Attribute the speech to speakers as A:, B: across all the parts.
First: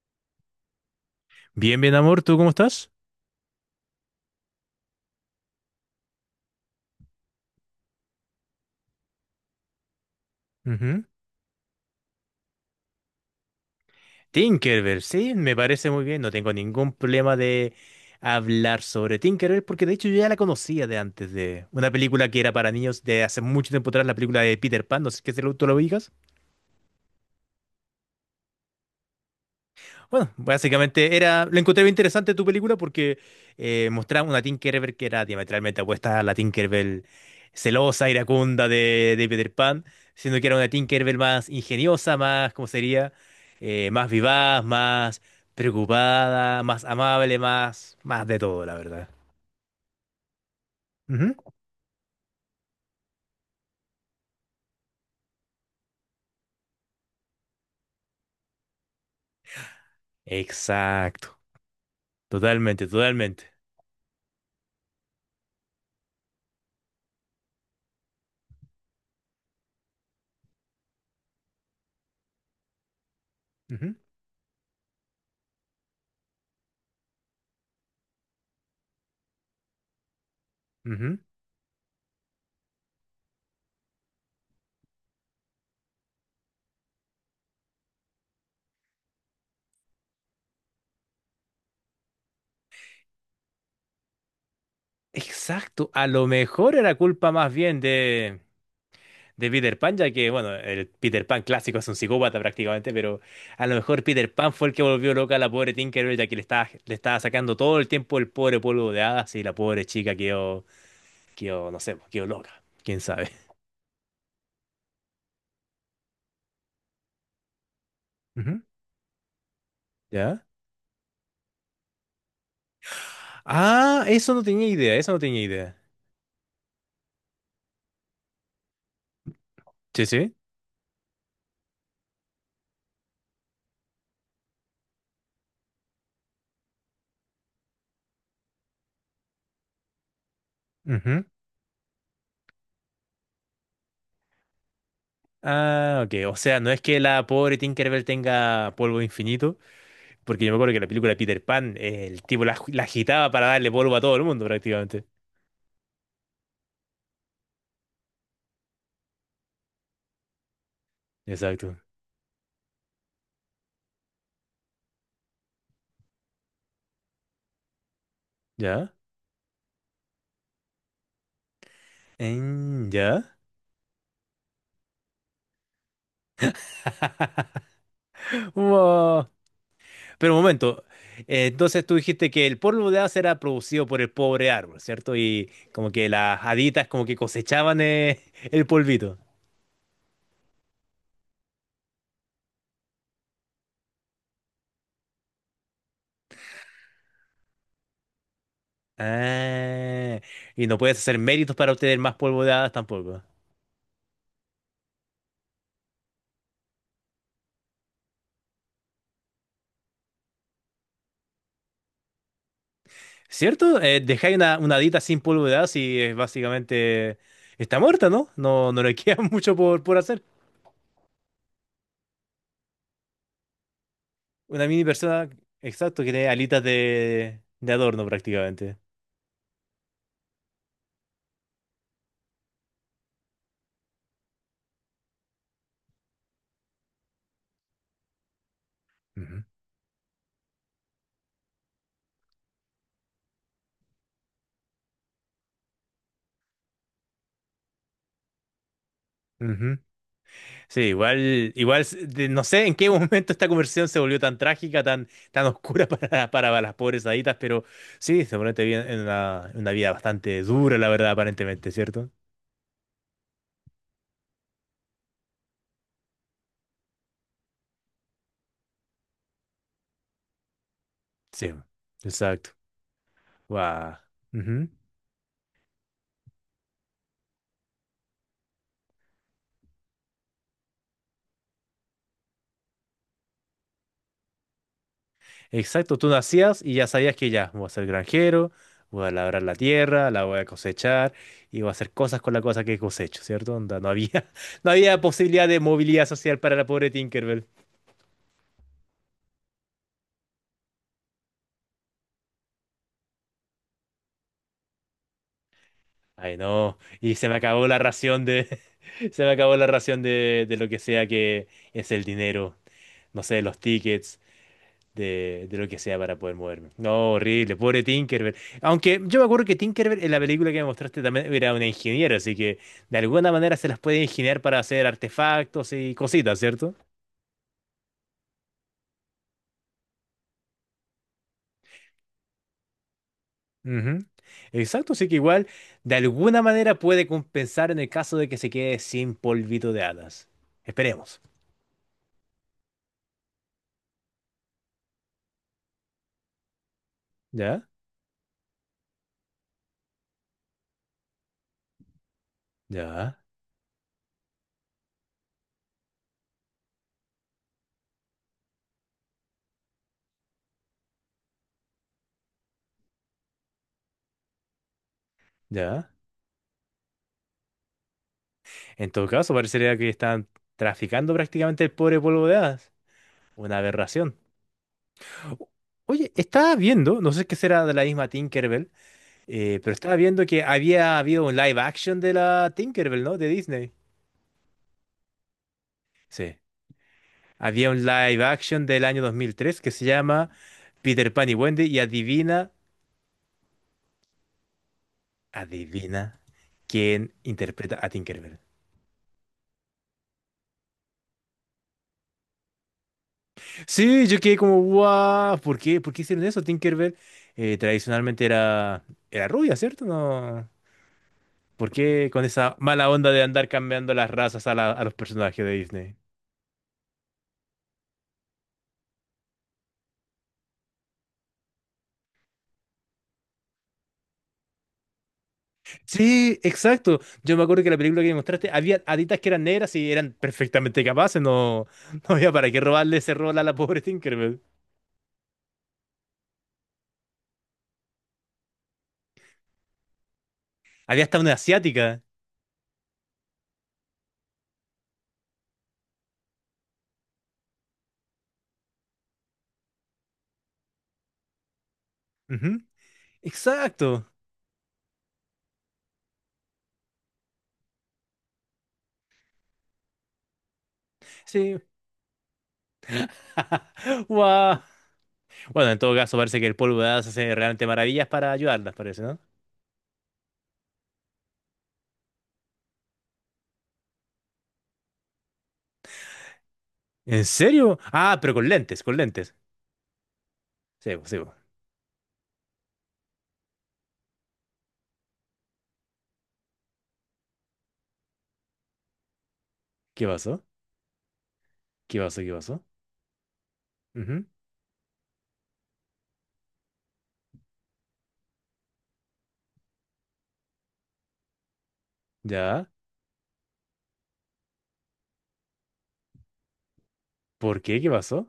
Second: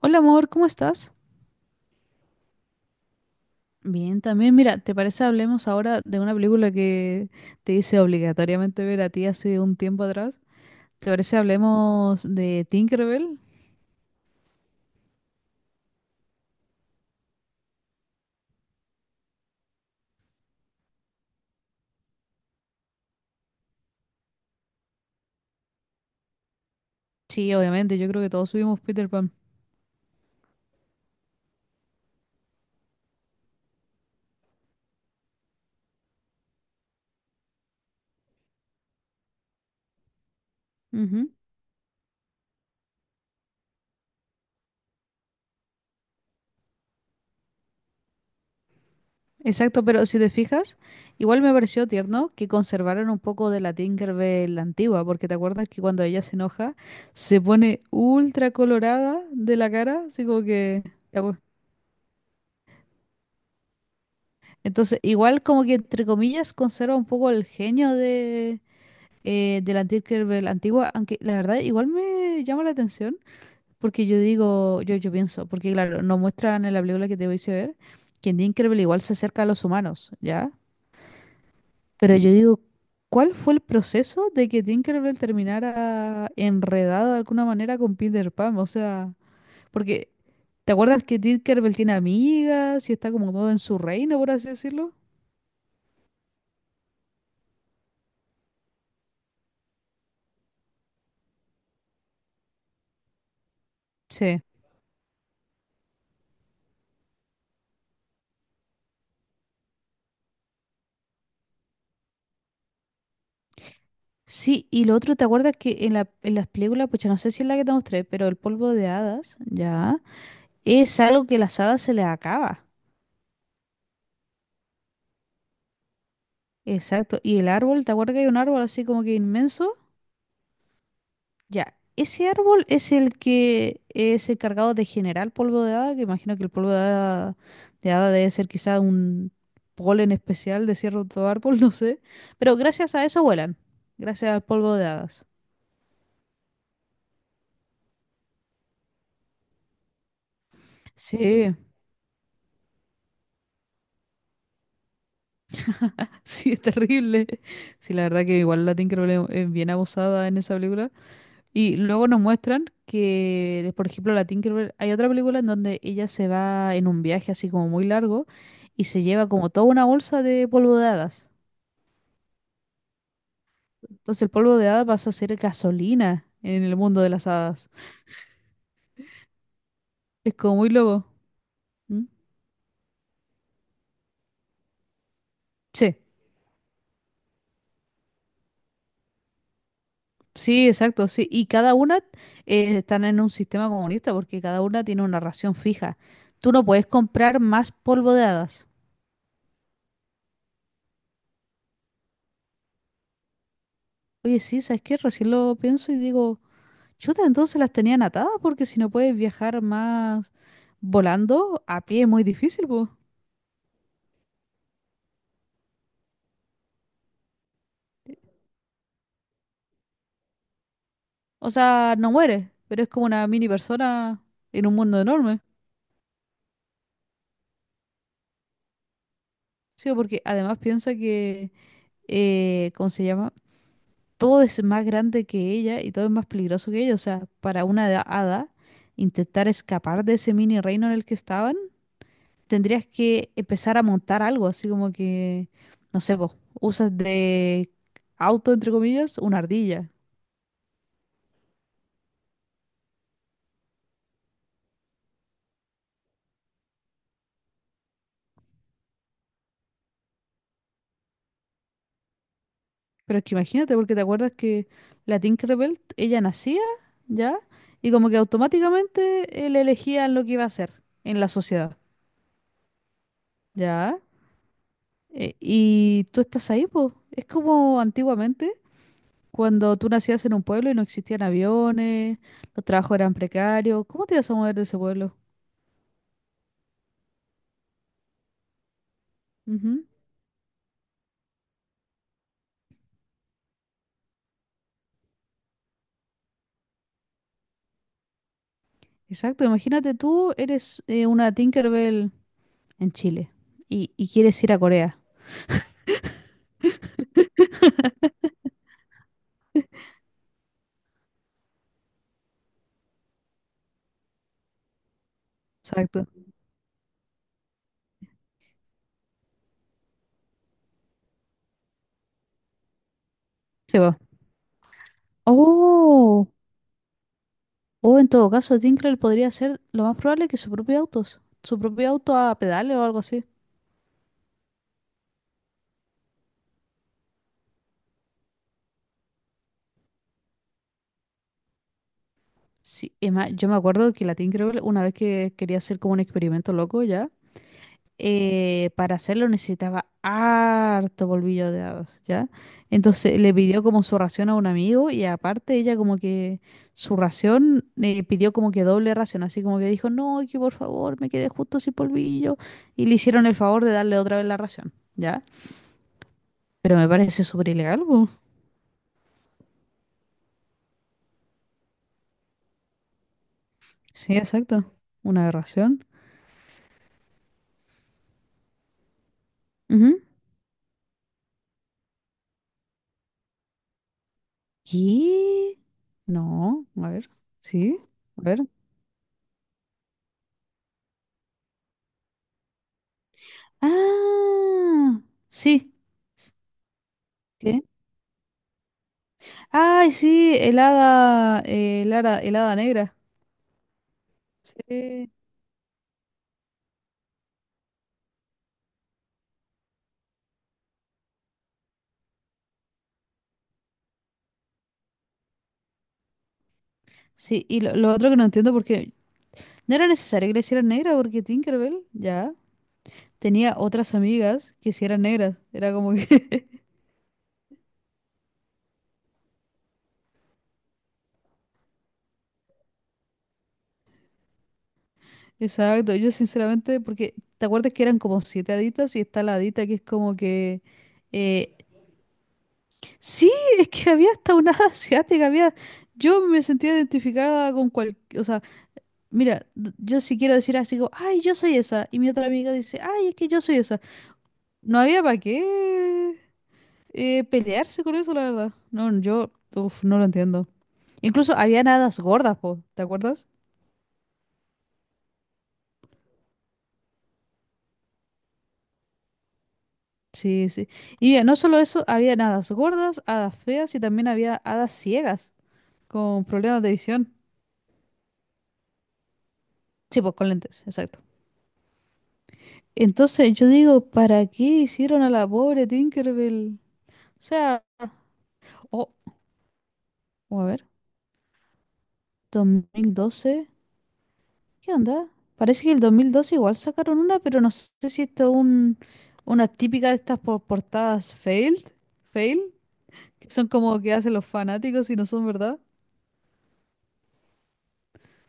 A: Hola amor, ¿cómo estás?
B: Bien, bien, amor, ¿tú cómo estás?
A: Bien, también, mira, ¿te parece hablemos ahora de una película que te hice obligatoriamente ver a ti hace un tiempo atrás?
B: Ujú.
A: ¿Te parece hablemos de Tinkerbell?
B: Tinkerbell, sí, me parece muy bien. No tengo ningún problema de hablar sobre Tinkerbell porque de hecho yo ya la conocía de antes de una película que era para niños de hace mucho tiempo atrás, la película de Peter Pan, no sé qué es el auto lo ubicas.
A: Sí, obviamente, yo creo que todos subimos Peter Pan.
B: Bueno, básicamente era, lo encontré bien interesante tu película porque mostraba una Tinkerbell que era diametralmente opuesta a la Tinkerbell celosa, iracunda de Peter Pan, siendo que era una Tinkerbell
A: Ujú.
B: más ingeniosa, más, ¿cómo sería? Más vivaz, más preocupada, más amable, más, más de todo, la verdad.
A: Exacto, pero si te fijas,
B: Ujú.
A: igual me pareció tierno que conservaron un poco de la Tinkerbell antigua, porque te acuerdas que cuando ella se enoja se pone ultra colorada de la cara, así como que.
B: Exacto, totalmente, totalmente.
A: Entonces, igual como que entre comillas conserva un poco el genio de la Tinkerbell antigua, aunque la verdad igual me llama la atención,
B: Ujú,
A: porque yo digo, yo pienso, porque claro, nos muestran en la película que te voy a ver, que en Tinkerbell igual se acerca a los humanos, ¿ya?
B: ujú.
A: Pero yo digo, ¿cuál fue el proceso de que Tinkerbell terminara enredado de alguna manera con Peter Pan? O sea, porque, ¿te acuerdas que Tinkerbell tiene amigas y está como todo en su reino, por así decirlo?
B: Exacto, a lo mejor era culpa más bien de de Peter Pan, ya que, bueno, el Peter Pan clásico es un psicópata prácticamente, pero a lo mejor Peter
A: Sí.
B: Pan fue el que volvió loca a la pobre Tinkerbell, ya que le estaba sacando todo el tiempo el pobre polvo de hadas y la pobre chica quedó, quedó, no sé, pues, quedó loca, quién sabe.
A: Sí, y lo otro, ¿te acuerdas que en las películas, pues no sé si es la que te mostré, pero el
B: Ujú,
A: polvo de hadas, ya,
B: ¿ya?
A: es algo que las hadas se les acaba.
B: Ah, eso no tenía idea, eso no tenía idea.
A: Exacto. Y el árbol, ¿te acuerdas que hay un árbol así como que inmenso?
B: Sí, sí.
A: Ya, ese árbol es el que es encargado de generar polvo de hada, que imagino que el polvo de hada debe ser quizá un polen especial de
B: Ujú.
A: cierto árbol, no sé. Pero gracias a eso vuelan, gracias al polvo de hadas.
B: Ah, ok. O sea, no es que la pobre Tinkerbell tenga polvo infinito, porque yo me acuerdo que en la película de Peter
A: Sí.
B: Pan, el tipo la agitaba para darle polvo a todo el mundo prácticamente.
A: Sí, es terrible. Sí, la verdad que igual la Tinkerbell es bien abusada en esa película.
B: Exacto.
A: Y luego nos muestran que, por ejemplo, la Tinkerbell, hay otra película en donde ella se va en un viaje así como muy largo y
B: ¿Ya?
A: se lleva como toda una bolsa de polvo de hadas.
B: Mm, ¿ya?
A: Entonces el polvo de hadas pasa a ser gasolina en el mundo de las hadas.
B: Wow. Pero
A: Es
B: un
A: como muy
B: momento,
A: loco.
B: entonces tú
A: ¿Mm?
B: dijiste que el polvo de haz era producido por el pobre árbol, ¿cierto? Y como
A: Sí,
B: que las haditas como que cosechaban el polvito.
A: sí, exacto, sí. Y cada una, están en un sistema comunista porque cada una tiene una ración fija. Tú no puedes comprar más polvo de hadas.
B: Ah, y no puedes hacer méritos para obtener más polvo de hadas tampoco.
A: Oye, sí, ¿sabes qué? Recién lo pienso y digo, chuta, entonces las tenían atadas porque si no puedes viajar más volando, a pie es muy difícil, pues.
B: ¿Cierto? Dejáis una hadita sin polvo de hadas y es básicamente está muerta, ¿no? No, no le queda mucho por hacer.
A: O sea, no mueres, pero es como una mini persona en
B: Una
A: un
B: mini
A: mundo
B: persona,
A: enorme.
B: exacto, que tiene alitas de adorno prácticamente.
A: Sí, porque además piensa que, ¿cómo se llama? Todo es más grande que ella y todo es más peligroso que ella. O sea, para una hada,
B: Ujú,
A: intentar escapar de ese mini reino en el que estaba tendrías que empezar a montar algo, así como que, no sé, vos, usas de auto, entre comillas, una
B: ujú.
A: ardilla.
B: Sí, igual, igual, no sé en qué momento esta conversión se volvió tan trágica, tan, tan oscura para las pobres haditas, pero sí, se ponen en una vida bastante dura, la verdad, aparentemente, ¿cierto?
A: Pero es que imagínate, porque te acuerdas que la Tinkerbell, ella nacía, ¿ya? Y como que automáticamente él elegía lo que iba a hacer en la
B: Sí,
A: sociedad,
B: exacto. Guau.
A: ¿ya?
B: Ujú.
A: Y tú estás ahí, pues. Es como antiguamente, cuando tú nacías en un pueblo y no existían aviones, los trabajos eran precarios. ¿Cómo te ibas a mover de ese pueblo?
B: Exacto, tú nacías y ya sabías que ya, voy a ser granjero, voy a labrar la
A: Ujú.
B: tierra, la voy a cosechar y voy a hacer cosas con la cosa que cosecho, ¿cierto? Onda, no había, no había posibilidad de movilidad social para la pobre Tinkerbell.
A: Exacto, imagínate tú eres una Tinkerbell en Chile y, quieres ir a Corea.
B: Ay, no. Y se me acabó la ración de. Se me acabó la ración de lo que sea que es el dinero. No sé, los tickets, de lo que sea
A: Exacto.
B: para poder moverme. No, horrible. Pobre Tinkerbell. Aunque yo me acuerdo que Tinkerbell en la película que me mostraste también era una ingeniera, así que de alguna manera se las
A: Sí, va.
B: puede ingeniar para hacer artefactos y
A: Oh,
B: cositas, ¿cierto?
A: o en todo caso, Tinkerbell podría ser lo más probable que su propio auto a pedales o algo así.
B: Ujú. Exacto, así que igual de alguna manera puede compensar en el caso de que se quede sin polvito de hadas. Esperemos.
A: Sí, es más, yo me acuerdo que la Tinkerbell, una vez que quería hacer como un experimento loco ya,
B: ¿Ya?
A: para hacerlo necesitaba harto polvillo de hadas, ¿ya? Entonces
B: ¿Ya?
A: le pidió como su ración a un amigo y aparte ella como que su ración, pidió como que doble ración, así como que dijo, no, que por favor me quedé justo sin polvillo y le hicieron el favor de darle otra vez la ración, ¿ya?
B: ¿Ya?
A: Pero me parece súper ilegal, po.
B: En todo caso, parecería que están traficando prácticamente el pobre polvo de hadas. Una
A: Sí,
B: aberración.
A: exacto, una
B: O-
A: aberración.
B: Oye, estaba viendo, no sé qué será de la misma Tinkerbell, pero estaba
A: Ujú.
B: viendo que había habido un live action de la Tinkerbell, ¿no? De Disney.
A: ¿Qué?
B: Sí.
A: No, a ver,
B: Había
A: sí,
B: un
A: a
B: live
A: ver.
B: action del año 2003 que se llama Peter Pan y Wendy y adivina,
A: Ah, sí.
B: adivina quién
A: ¿Qué?
B: interpreta a Tinkerbell.
A: Ay, sí, el hada, negra.
B: Sí, yo quedé como,
A: Sí.
B: guau, ¿por qué? ¿Por qué hicieron eso? Tinkerbell tradicionalmente era, era rubia, ¿cierto? No. ¿Por qué con esa mala onda de andar cambiando las razas a, a los personajes de Disney?
A: Sí, y lo otro que no entiendo porque no era necesario que le hicieran negra porque Tinkerbell ya tenía otras amigas que sí eran negras. Era como
B: Sí,
A: que.
B: exacto. Yo me acuerdo que la película que me mostraste, había haditas que eran negras y eran perfectamente capaces. No, no había para qué robarle ese rol a la pobre Tinkerbell.
A: Exacto, yo sinceramente, porque ¿te acuerdas que eran como siete haditas y está la hadita que es como que.
B: Había hasta una
A: eh,
B: asiática.
A: sí, es que había hasta una hada asiática, había. Yo me sentía identificada con cual. O sea, mira, yo si quiero decir así como, ay, yo soy esa. Y mi otra amiga
B: Ujú,
A: dice, ay, es que yo soy esa.
B: exacto.
A: No había para qué, pelearse con eso, la verdad. No, yo, uf, no lo entiendo. Incluso
B: Sí.
A: había hadas gordas, po, ¿te acuerdas?
B: Guau. Bueno, en todo caso, parece que el polvo de hadas hace realmente maravillas para ayudarlas, parece, ¿no?
A: Sí, sí. Y mira, no solo eso, había hadas gordas, hadas feas y también había hadas ciegas con problemas de visión.
B: ¿En serio? Ah, pero con lentes, con lentes.
A: Sí, pues con lentes,
B: Sí,
A: exacto.
B: po, sí, po.
A: Entonces yo digo, ¿para qué hicieron a la pobre Tinkerbell? O sea, oh,
B: ¿Qué pasó?
A: a ver,
B: ¿Qué pasó? ¿Qué
A: dos
B: pasó?
A: mil doce
B: Ujú,
A: ¿Qué onda? Parece que el 2012 igual sacaron una, pero no sé si esto es una típica de estas portadas fail,
B: ya.
A: que son como que hacen los fanáticos y no son verdad,
B: ¿Por qué? ¿Qué pasó?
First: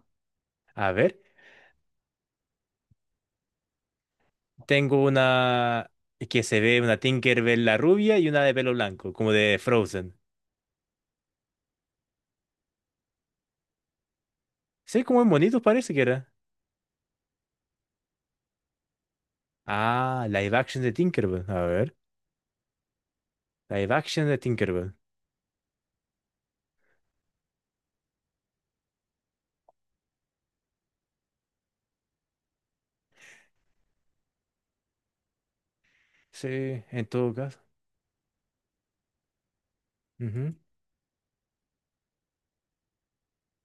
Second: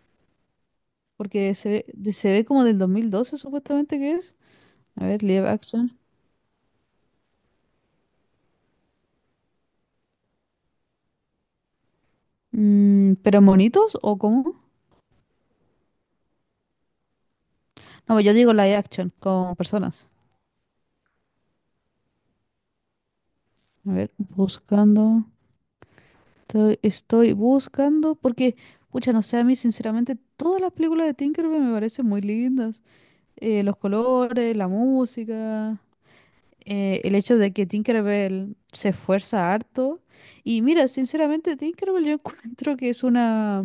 B: A ver,
A: porque se ve, se ve como del 2012 supuestamente que es.
B: tengo
A: A ver, live
B: una
A: action.
B: que se ve una Tinkerbell la rubia y una de pelo blanco, como de Frozen.
A: Mm, ¿pero monitos o cómo?
B: Sí, como en bonitos parece que era.
A: No, pues yo digo live action, con personas.
B: Ah, live action de Tinkerbell. A ver, live
A: A ver,
B: action de Tinkerbell.
A: buscando. Estoy buscando, porque, pucha, no sé, a mí sinceramente todas las películas de Tinkerbell me parecen muy lindas, los colores, la música,
B: Sí, en
A: el
B: todo
A: hecho de
B: caso.
A: que Tinkerbell se esfuerza harto. Y mira, sinceramente, Tinkerbell yo encuentro que es una.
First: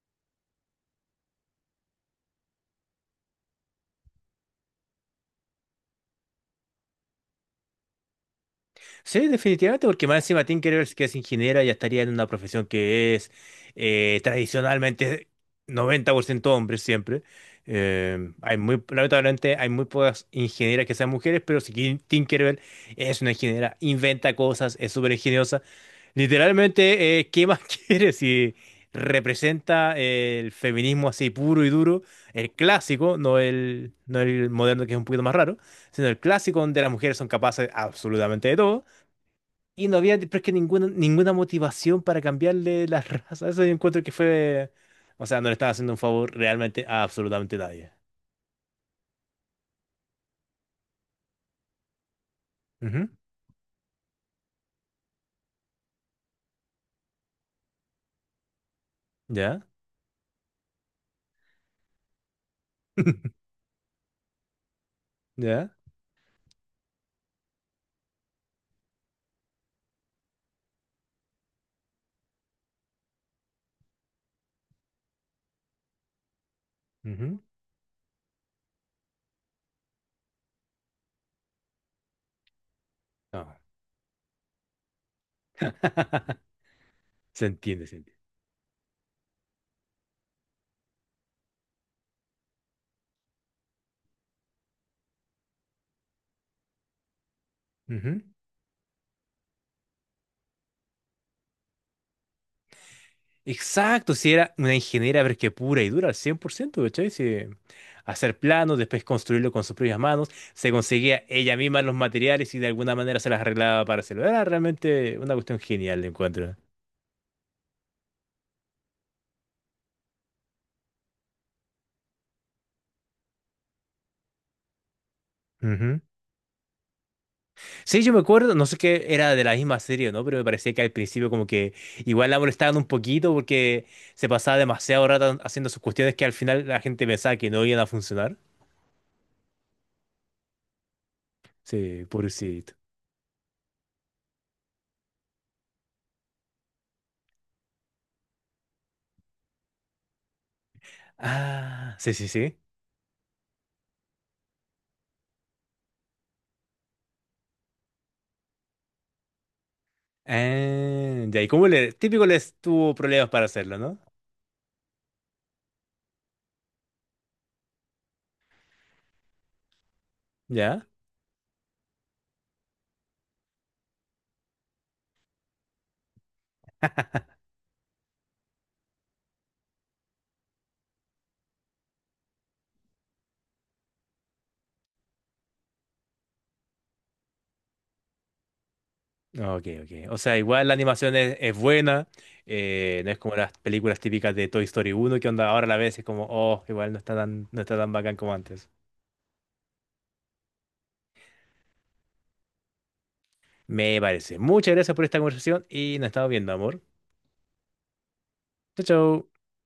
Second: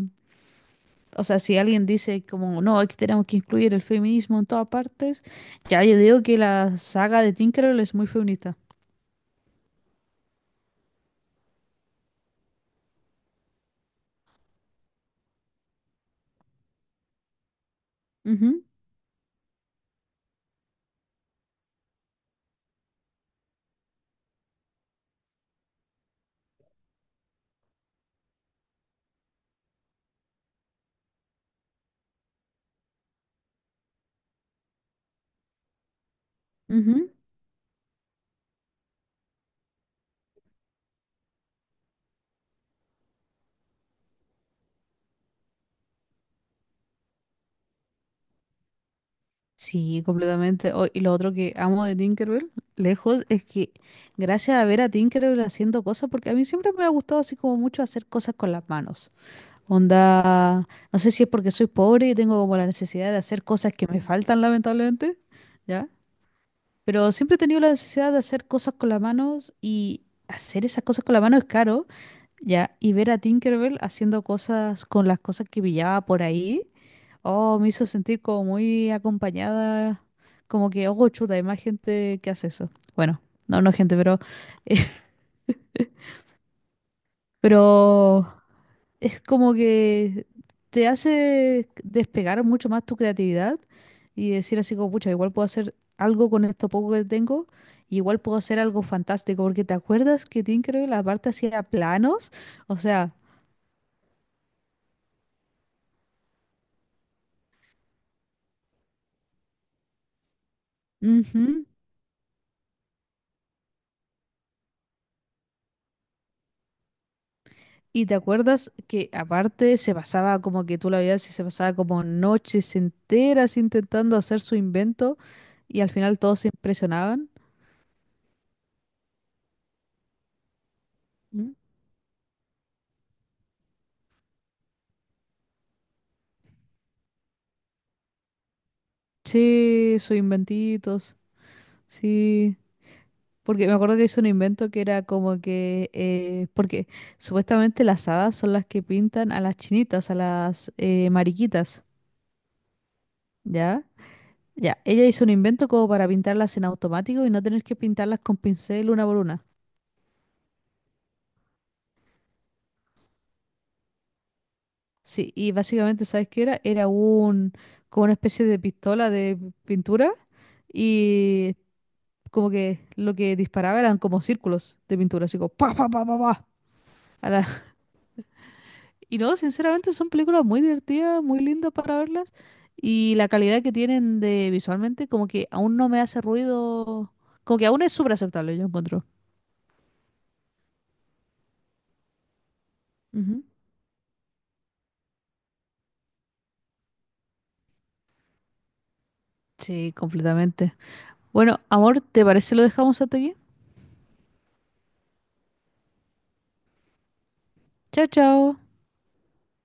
A: O sea, si alguien dice como, no, aquí tenemos que incluir el feminismo en todas partes, ya yo digo que la saga de Tinkerbell es muy feminista.
B: Sí, definitivamente, porque más encima Tim Rivers, que es ingeniera, ya estaría en una profesión que es tradicionalmente 90% hombres siempre.
A: Ujú,
B: Lamentablemente hay muy pocas ingenieras que sean mujeres, pero si Tinkerbell es una ingeniera, inventa cosas, es súper ingeniosa. Literalmente, ¿qué más quieres si representa el feminismo así puro y duro, el clásico, no no el moderno que es un poquito más raro, sino el clásico donde las
A: ujú.
B: mujeres son capaces absolutamente de todo? Y no había, pero es que ninguna, ninguna motivación para cambiarle la raza. Eso yo encuentro que fue. O sea, no le estaba haciendo un favor realmente a absolutamente nadie.
A: Sí, completamente. Oh, y lo otro que amo de Tinkerbell,
B: Ujú,
A: lejos, es que gracias a ver a Tinkerbell haciendo cosas, porque a mí siempre me ha gustado así como mucho hacer cosas con las manos.
B: ¿ya?
A: Onda, no sé si es porque soy pobre y tengo como la necesidad de hacer cosas que me faltan, lamentablemente,
B: ¿Ya?
A: ¿ya? Pero siempre he tenido la necesidad de hacer cosas con las manos y hacer esas cosas con las manos es caro, ¿ya? Y ver a Tinkerbell haciendo cosas con las cosas que pillaba por ahí,
B: Ujú,
A: oh, me hizo sentir como muy acompañada, como que, oh, chuta, hay más gente que hace eso. Bueno,
B: no.
A: no, no gente, pero.
B: Se entiende, se entiende.
A: Pero es como que te hace despegar mucho más tu creatividad y decir así como, pucha, igual puedo hacer algo con esto poco que tengo, igual
B: Ujú.
A: puedo hacer algo fantástico, porque te acuerdas que Tinkerbell aparte hacía planos, o sea,
B: Exacto, si era una ingeniera, pero es que pura y dura, al 100%, ¿cachai? Si hacer planos, después construirlo con sus propias manos, se conseguía ella
A: ujú.
B: misma los materiales y de alguna manera se las arreglaba para hacerlo. Era realmente una cuestión genial, encuentro.
A: Y te acuerdas que aparte se pasaba como que tú la veías y se pasaba como noches enteras intentando hacer su invento y al final todos se impresionaban.
B: Sí, yo me acuerdo, no sé qué era de la misma serie, o ¿no? Pero me parecía que al principio como
A: ¿Mm?
B: que igual la molestaban un poquito porque se pasaba demasiado rato haciendo sus cuestiones que al final la gente pensaba que no iban a funcionar.
A: Sí, sus inventitos,
B: Sí,
A: sí.
B: pobrecito.
A: Porque me acuerdo que hizo un invento que era como que, porque supuestamente las hadas son las que pintan a las chinitas, a las, mariquitas,
B: Ah, sí, sí, sí.
A: ¿ya? Ya, ella hizo un invento como para pintarlas en automático y no tener que pintarlas con pincel una por una.
B: Ah, ya, y como le, típico les tuvo problemas para hacerlo, ¿no?
A: Sí, y básicamente, ¿sabes qué era? Era como una especie de pistola de pintura
B: Ya.
A: y como que lo que disparaba eran como círculos de pintura, así como pa, pa, pa, pa, pa, a la- Y no, sinceramente son películas muy divertidas, muy lindas para verlas. Y la calidad que tienen de visualmente, como que aún no me hace ruido. Como que aún es súper aceptable, yo encuentro.
B: Ok, ok. O sea, igual la animación es buena, no es como
A: Ujú.
B: las películas típicas de Toy Story uno que onda ahora a la vez es como, oh, igual no está tan, no está tan bacán como antes.
A: Sí, completamente. Bueno, amor, ¿te parece lo dejamos hasta aquí?
B: Me parece. Muchas gracias por esta conversación y nos estamos viendo, amor.
A: Chao, chao.
B: Chao, chao.